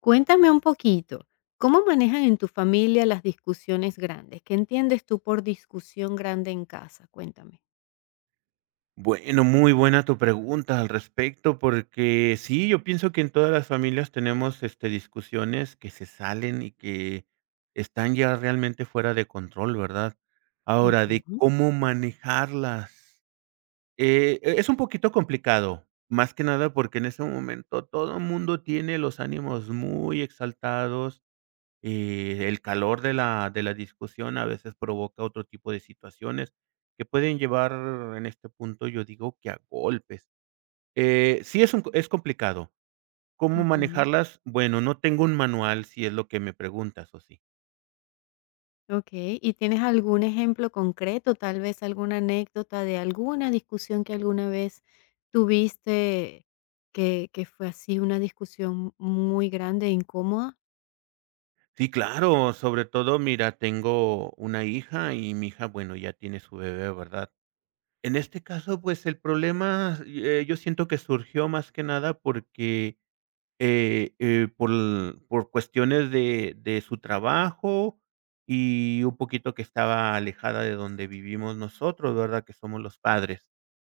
Cuéntame un poquito, ¿cómo manejan en tu familia las discusiones grandes? ¿Qué entiendes tú por discusión grande en casa? Cuéntame. Bueno, muy buena tu pregunta al respecto, porque sí, yo pienso que en todas las familias tenemos, discusiones que se salen y que están ya realmente fuera de control, ¿verdad? Ahora, de Ujú, cómo manejarlas, es un poquito complicado, más que nada porque en ese momento todo el mundo tiene los ánimos muy exaltados, y el calor de la discusión a veces provoca otro tipo de situaciones que pueden llevar en este punto, yo digo que a golpes. Sí es es complicado. ¿Cómo ujú. manejarlas? Bueno, no tengo un manual, si es lo que me preguntas, ¿o sí? Okey, ¿y tienes algún ejemplo concreto, tal vez alguna anécdota de alguna discusión que alguna vez tuviste que fue así una discusión muy grande e incómoda? Sí, claro, sobre todo, mira, tengo una hija y mi hija, bueno, ya tiene su bebé, ¿verdad? En este caso, pues el problema, yo siento que surgió más que nada porque por cuestiones de su trabajo y un poquito que estaba alejada de donde vivimos nosotros, ¿verdad? Que somos los padres.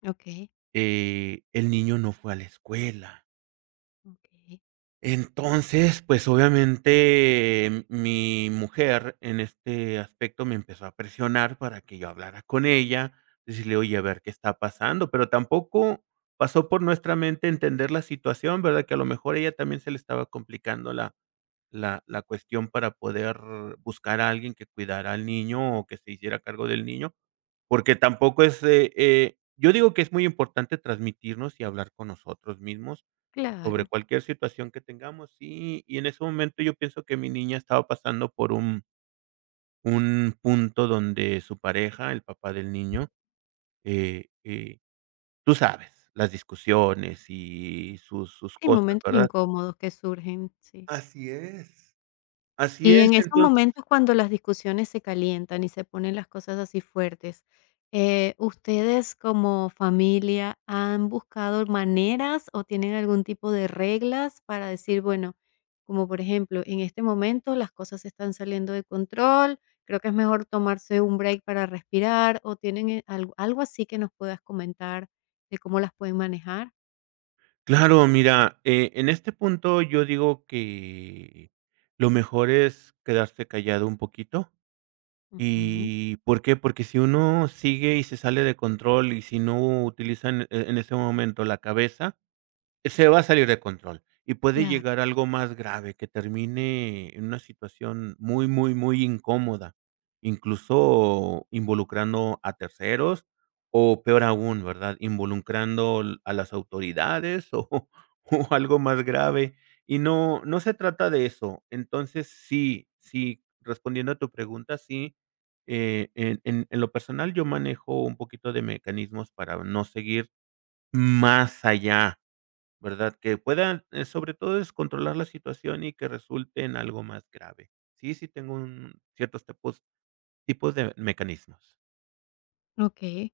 Okey, El niño no fue a la escuela. okey, Entonces, pues, obviamente, mi mujer, en este aspecto, me empezó a presionar para que yo hablara con ella, decirle: "Oye, a ver qué está pasando", pero tampoco pasó por nuestra mente entender la situación, ¿verdad? Que a lo mejor ella también se le estaba complicando la cuestión para poder buscar a alguien que cuidara al niño o que se hiciera cargo del niño, porque tampoco es, yo digo que es muy importante transmitirnos y hablar con nosotros mismos sobre claro. cualquier situación que tengamos, sí, y en ese momento yo pienso que mi niña estaba pasando por un punto donde su pareja, el papá del niño, eh eh, tú sabes, las discusiones y sus Sí, cosas, momentos ¿verdad? incómodos que surgen, sí. Así es. Así Y es, en esos entonces momentos cuando las discusiones se calientan y se ponen las cosas así fuertes, ¿ustedes como familia han buscado maneras o tienen algún tipo de reglas para decir, bueno, como por ejemplo, en este momento las cosas están saliendo de control, creo que es mejor tomarse un break para respirar o tienen algo, algo así que nos puedas comentar de cómo las pueden manejar? Claro, mira, en este punto yo digo que lo mejor es quedarse callado un poquito. Ujú, ¿Y por qué? Porque si uno sigue y se sale de control y si no utilizan en ese momento la cabeza, se va a salir de control y puede claro, llegar algo más grave, que termine en una situación muy, muy, muy incómoda, incluso involucrando a terceros o peor aún, ¿verdad? Involucrando l a las autoridades o o algo más grave, y no se trata de eso. Entonces, sí, sí, respondiendo a tu pregunta, sí, en lo personal, yo manejo un poquito de mecanismos para no seguir más allá. ¿Verdad? Que puedan, sobre todo, es controlar la situación y que resulte en algo más grave. Sí, sí tengo un ciertos tipos de mecanismos. ok.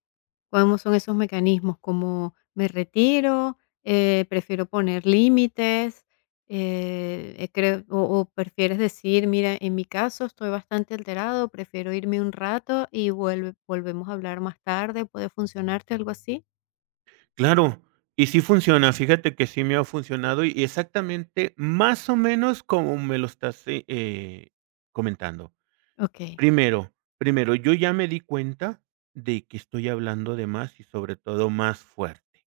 ¿Cómo son esos mecanismos? ¿Como me retiro? ¿Prefiero poner límites? Creo, o prefieres decir, mira, en mi caso estoy bastante alterado, prefiero irme un rato y vuelve, volvemos a hablar más tarde, ¿puede funcionarte algo así? Claro, y sí funciona, fíjate que sí me ha funcionado y exactamente más o menos como me lo estás, comentando. Ok, Primero Primero, yo ya me di cuenta de que estoy hablando de más y sobre todo más fuerte.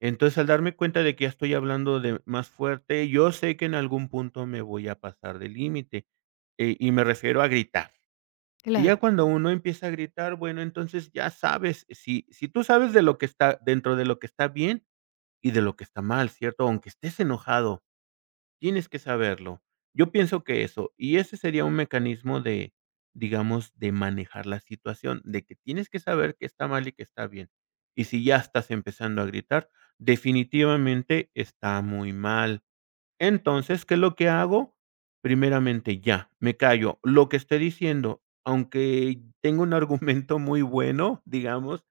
Entonces, al darme cuenta de que ya estoy hablando de más fuerte, yo sé que en algún punto me voy a pasar del límite, y me refiero a gritar. Y ya claro. cuando uno empieza a gritar, bueno, entonces ya sabes, si tú sabes de lo que está dentro de lo que está bien y de lo que está mal, ¿cierto? Aunque estés enojado. Tienes que saberlo. Yo pienso que eso y ese sería un mecanismo de, digamos, de manejar la situación, de que tienes que saber que está mal y que está bien. Y si ya estás empezando a gritar, definitivamente está muy mal. Entonces, ¿qué es lo que hago? Primeramente, ya, me callo. Lo que esté diciendo, aunque tenga un argumento muy bueno, digamos,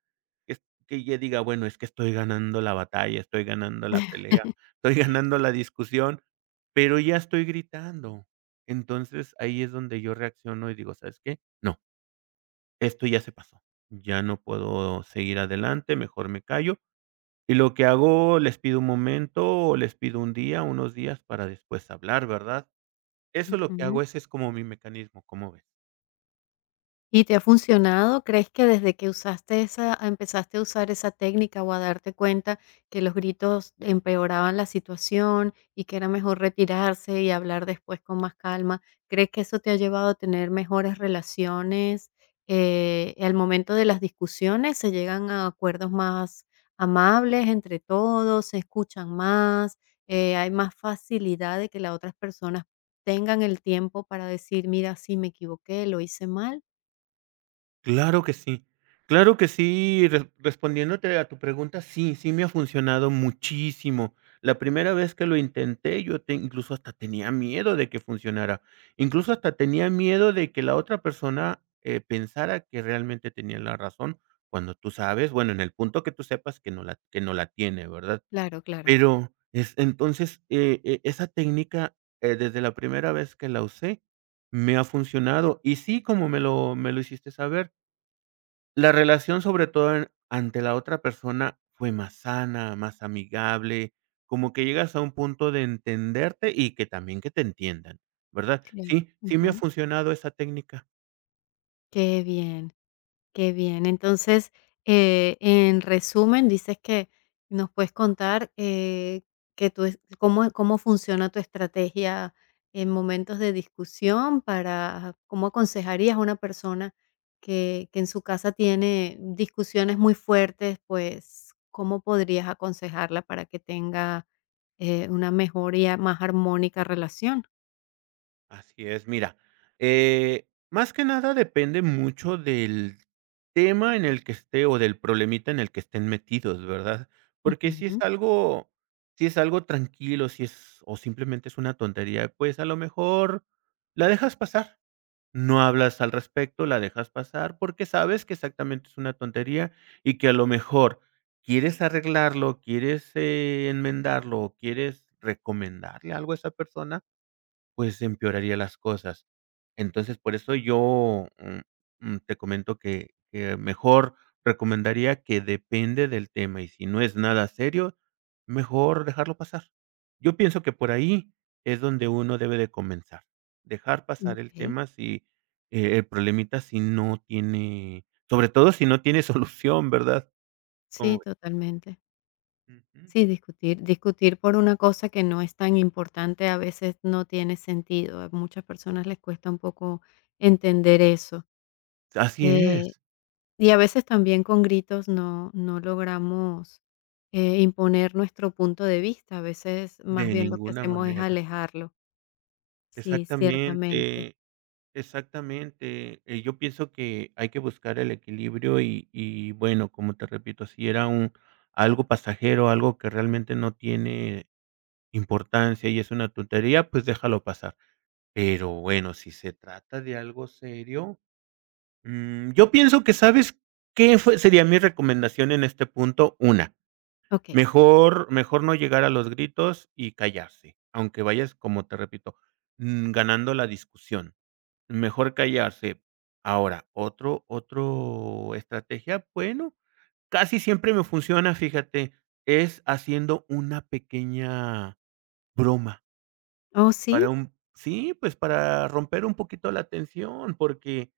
es que ya diga, bueno, es que estoy ganando la batalla, estoy ganando la pelea, estoy ganando la discusión, pero ya estoy gritando. Entonces, ahí es donde yo reacciono y digo, ¿sabes qué? No, esto ya se pasó. Ya no puedo seguir adelante, mejor me callo y lo que hago, les pido un momento, o les pido un día, unos días para después hablar, ¿verdad? Eso es lo que Ujú. hago, ese es como mi mecanismo, ¿cómo ves? ¿Y te ha funcionado? ¿Crees que desde que usaste esa empezaste a usar esa técnica o a darte cuenta que los gritos empeoraban la situación y que era mejor retirarse y hablar después con más calma? ¿Crees que eso te ha llevado a tener mejores relaciones? Al momento de las discusiones se llegan a acuerdos más amables entre todos, se escuchan más. Hay más facilidad de que las otras personas tengan el tiempo para decir, mira, sí me equivoqué, lo hice mal. Claro que sí. Claro que sí, re respondiéndote a tu pregunta, sí, sí me ha funcionado muchísimo. La primera vez que lo intenté, yo te incluso hasta tenía miedo de que funcionara. Incluso hasta tenía miedo de que la otra persona, pensara que realmente tenía la razón, cuando tú sabes, bueno, en el punto que tú sepas que no la tiene, ¿verdad? Claro, claro, Pero, es entonces, esa técnica, desde la primera vez que la usé, me ha funcionado. Y sí, como me lo hiciste saber, la relación, sobre todo en ante la otra persona, fue más sana, más amigable, como que llegas a un punto de entenderte y que también que te entiendan, ¿verdad? claro. Sí, sí me ha Ujú. funcionado esa técnica. Qué bien, qué bien. Entonces, en resumen, dices que nos puedes contar cómo, cómo funciona tu estrategia en momentos de discusión para cómo aconsejarías a una persona que en su casa tiene discusiones muy fuertes, pues cómo podrías aconsejarla para que tenga una mejoría más armónica relación. Así es, mira, más que nada depende mucho del tema en el que esté o del problemita en el que estén metidos, ¿verdad? Porque Ujú. Si es algo tranquilo, si es o simplemente es una tontería, pues, a lo mejor la dejas pasar, no hablas al respecto, la dejas pasar, porque sabes que exactamente es una tontería y que a lo mejor quieres arreglarlo, quieres, enmendarlo o quieres recomendarle algo a esa persona, pues, empeoraría las cosas. Entonces, por eso yo, te comento que mejor recomendaría que depende del tema, y si no es nada serio, mejor dejarlo pasar. Yo pienso que por ahí es donde uno debe de comenzar, dejar pasar el Ok. tema si, el problemita si no tiene sobre todo si no tiene solución, ¿verdad? Sí, ¿Cómo ves? totalmente. Ujú. Sí, discutir, discutir por una cosa que no es tan importante a veces no tiene sentido. A muchas personas les cuesta un poco entender eso. Así Eh, es, y a veces también con gritos no, no logramos imponer nuestro punto de vista. A veces más de bien lo que ninguna hacemos es manera. alejarlo. Sí, ciertamente. Exactamente. Exactamente. Yo pienso que hay que buscar el equilibrio y bueno, como te repito, si era un algo pasajero, algo que realmente no tiene importancia y es una tontería, pues déjalo pasar. Pero bueno, si se trata de algo serio, yo pienso que, ¿sabes qué fue sería mi recomendación en este punto? Una, Ok. Mejor no llegar a los gritos y callarse, aunque vayas, como te repito, ganando la discusión. Mejor callarse. Ahora, otro estrategia, bueno, casi siempre me funciona, fíjate, es haciendo una pequeña broma Oh, sí, para un sí, pues, para romper un poquito la tensión, porque,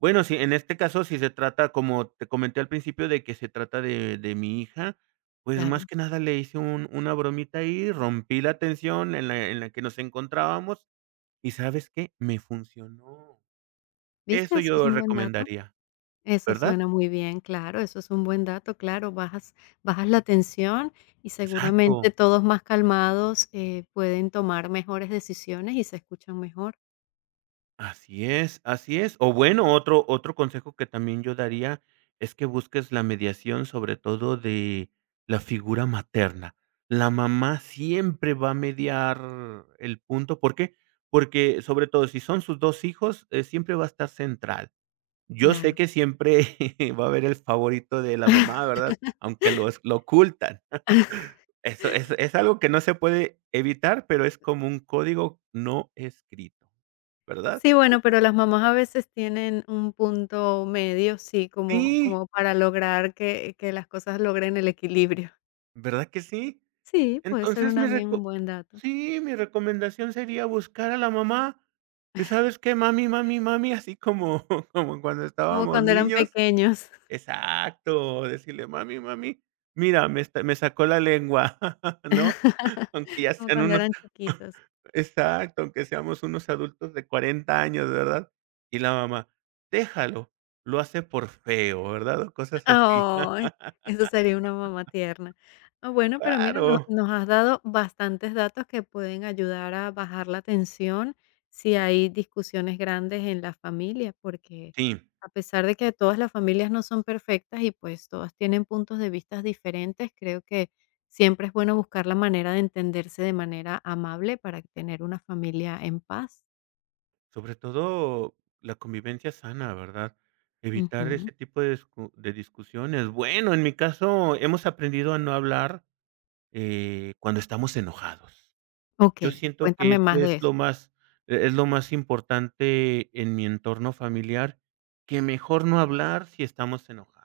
bueno, si en este caso, si se trata, como te comenté al principio, de que se trata de mi hija, pues, claro. más que nada le hice un una bromita ahí, rompí la tensión en la que nos encontrábamos, ¿y sabes qué? Me funcionó. ¿Viste? Eso Eso es yo un buen dato. recomendaría. Eso ¿Verdad? suena muy bien, claro, eso es un buen dato, claro, bajas la tensión y seguramente Exacto. todos más calmados, pueden tomar mejores decisiones y se escuchan mejor, Así es, así es. O bueno, otro consejo que también yo daría es que busques la mediación, sobre todo de la figura materna. La mamá siempre va a mediar el punto, ¿por qué? Porque, sobre todo, si son sus 2 hijos, siempre va a estar central. Yo sé claro. que siempre va a haber el favorito de la mamá, ¿verdad? Aunque los lo ocultan. Eso es algo que no se puede evitar, pero es como un código no escrito, ¿verdad? Sí, bueno, pero las mamás a veces tienen un punto medio, sí, como Sí, como para lograr que las cosas logren el equilibrio. ¿verdad que sí? Sí, puede ser un Entonces, mi también un reco buen dato, sí, mi recomendación sería buscar a la mamá. ¿Y sabes qué? Mami, mami, mami, así como como cuando como estábamos cuando eran niños. pequeños, Exacto, decirle: "Mami, mami, mira, me está me sacó la lengua", ¿no? Aunque ya como sean cuando unos eran chiquitos. exacto, aunque seamos unos adultos de 40 años, ¿verdad? Y la mamá: "Déjalo, lo hace por feo", ¿verdad? O cosas así. Ay, eso sería una mamá tierna. Ah, bueno, pero mira, no Claro. nos has dado bastantes datos que pueden ayudar a bajar la tensión si hay discusiones grandes en la familia, porque Sí, a pesar de que todas las familias no son perfectas y pues todas tienen puntos de vista diferentes, creo que siempre es bueno buscar la manera de entenderse de manera amable para tener una familia en paz. sobre todo la convivencia sana, ¿verdad? Evitar Ujú. ese tipo de discusiones. Bueno, en mi caso, hemos aprendido a no hablar, cuando estamos enojados. Yo Okey, siento que cuéntame eso más de es lo eso. más e es lo más importante en mi entorno familiar, que mejor no hablar si estamos enojados.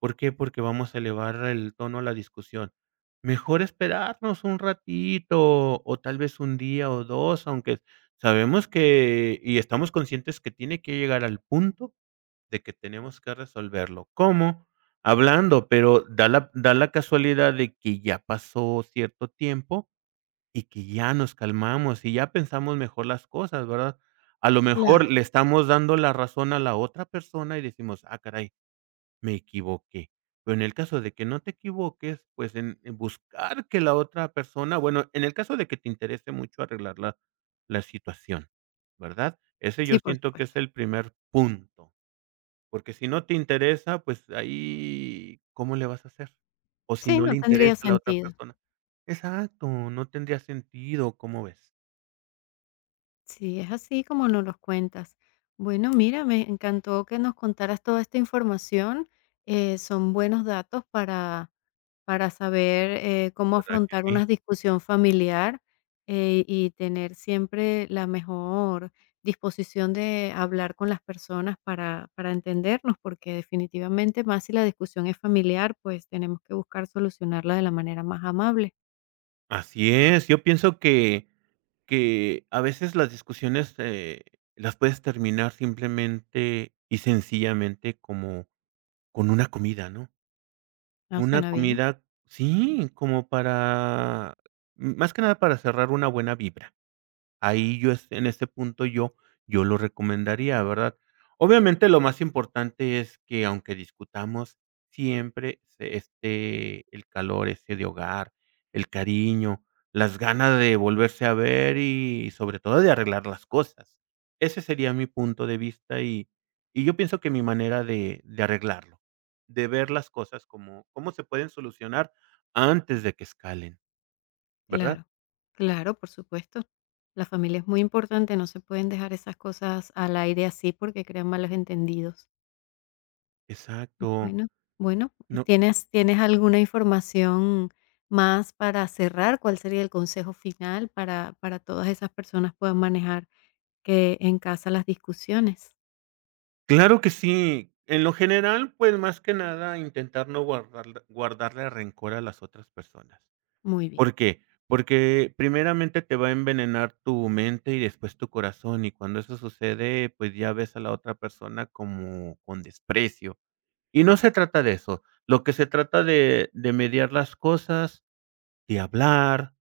¿Por qué? Porque vamos a elevar el tono a la discusión. Mejor esperarnos un ratito, o tal vez un día o 2 aunque sabemos que y estamos conscientes que tiene que llegar al punto de que tenemos que resolverlo. ¿Cómo? Hablando, pero da la casualidad de que ya pasó cierto tiempo y que ya nos calmamos y ya pensamos mejor las cosas, ¿verdad? A lo mejor Claro, le estamos dando la razón a la otra persona y decimos: "Ah, caray, me equivoqué". Pero en el caso de que no te equivoques, pues, en buscar que la otra persona bueno, en el caso de que te interese mucho arreglar la situación, ¿verdad? Ese yo sí, por siento que es supuesto. el primer punto. Porque si no te interesa, pues ahí, ¿cómo le vas a hacer? O si Sí, no no le tendría interesa a la otra sentido. persona. Exacto, no tendría sentido, ¿cómo ves? Sí, es así como nos los cuentas. Bueno, mira, me encantó que nos contaras toda esta información. Son buenos datos para saber cómo ¿Verdad que afrontar sí? una discusión familiar y tener siempre la mejor disposición de hablar con las personas para entendernos, porque definitivamente más si la discusión es familiar, pues tenemos que buscar solucionarla de la manera más amable. Así es, yo pienso que a veces las discusiones, las puedes terminar simplemente y sencillamente como con una comida, ¿no? ¿No Una suena bien? comida sí, como para, más que nada para cerrar una buena vibra. Ahí yo es en este punto yo yo lo recomendaría, ¿verdad? Obviamente, lo más importante es que, aunque discutamos, siempre se esté el calor ese de hogar, el cariño, las ganas de volverse a ver y, sobre todo, de arreglar las cosas. Ese sería mi punto de vista y yo pienso que mi manera de arreglarlo, de ver las cosas como cómo se pueden solucionar antes de que escalen, ¿verdad? Claro, claro, por supuesto. La familia es muy importante, no se pueden dejar esas cosas al aire así porque crean malos entendidos. Exacto. Bueno, bueno, No. ¿tienes, tienes alguna información más para cerrar? ¿Cuál sería el consejo final para todas esas personas puedan manejar que en casa las discusiones? Claro que sí. En lo general, pues, más que nada, intentar no guardarle rencor a las otras personas. Muy bien. ¿Por qué? Porque primeramente te va a envenenar tu mente y después tu corazón, y cuando eso sucede, pues, ya ves a la otra persona como con desprecio. Y no se trata de eso. Lo que se trata de mediar las cosas de hablar,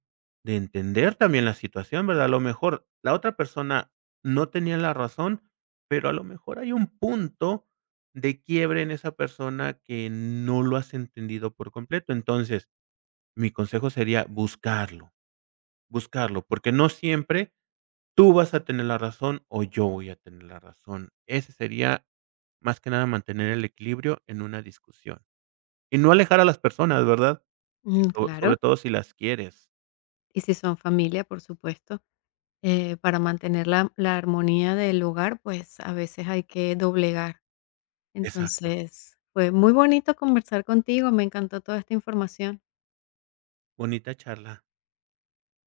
de entender también la situación, ¿verdad? A lo mejor la otra persona no tenía la razón, pero a lo mejor hay un punto de quiebre en esa persona que no lo has entendido por completo. Entonces, mi consejo sería buscarlo, buscarlo, porque no siempre tú vas a tener la razón o yo voy a tener la razón. Ese sería más que nada mantener el equilibrio en una discusión y no alejar a las personas, ¿verdad? Mm, claro. Sobre todo si las quieres. Y si son familia, por supuesto, para mantener la, la armonía del hogar, pues a veces hay que doblegar. Exacto. Entonces, fue muy bonito conversar contigo, me encantó toda esta información. Bonita charla.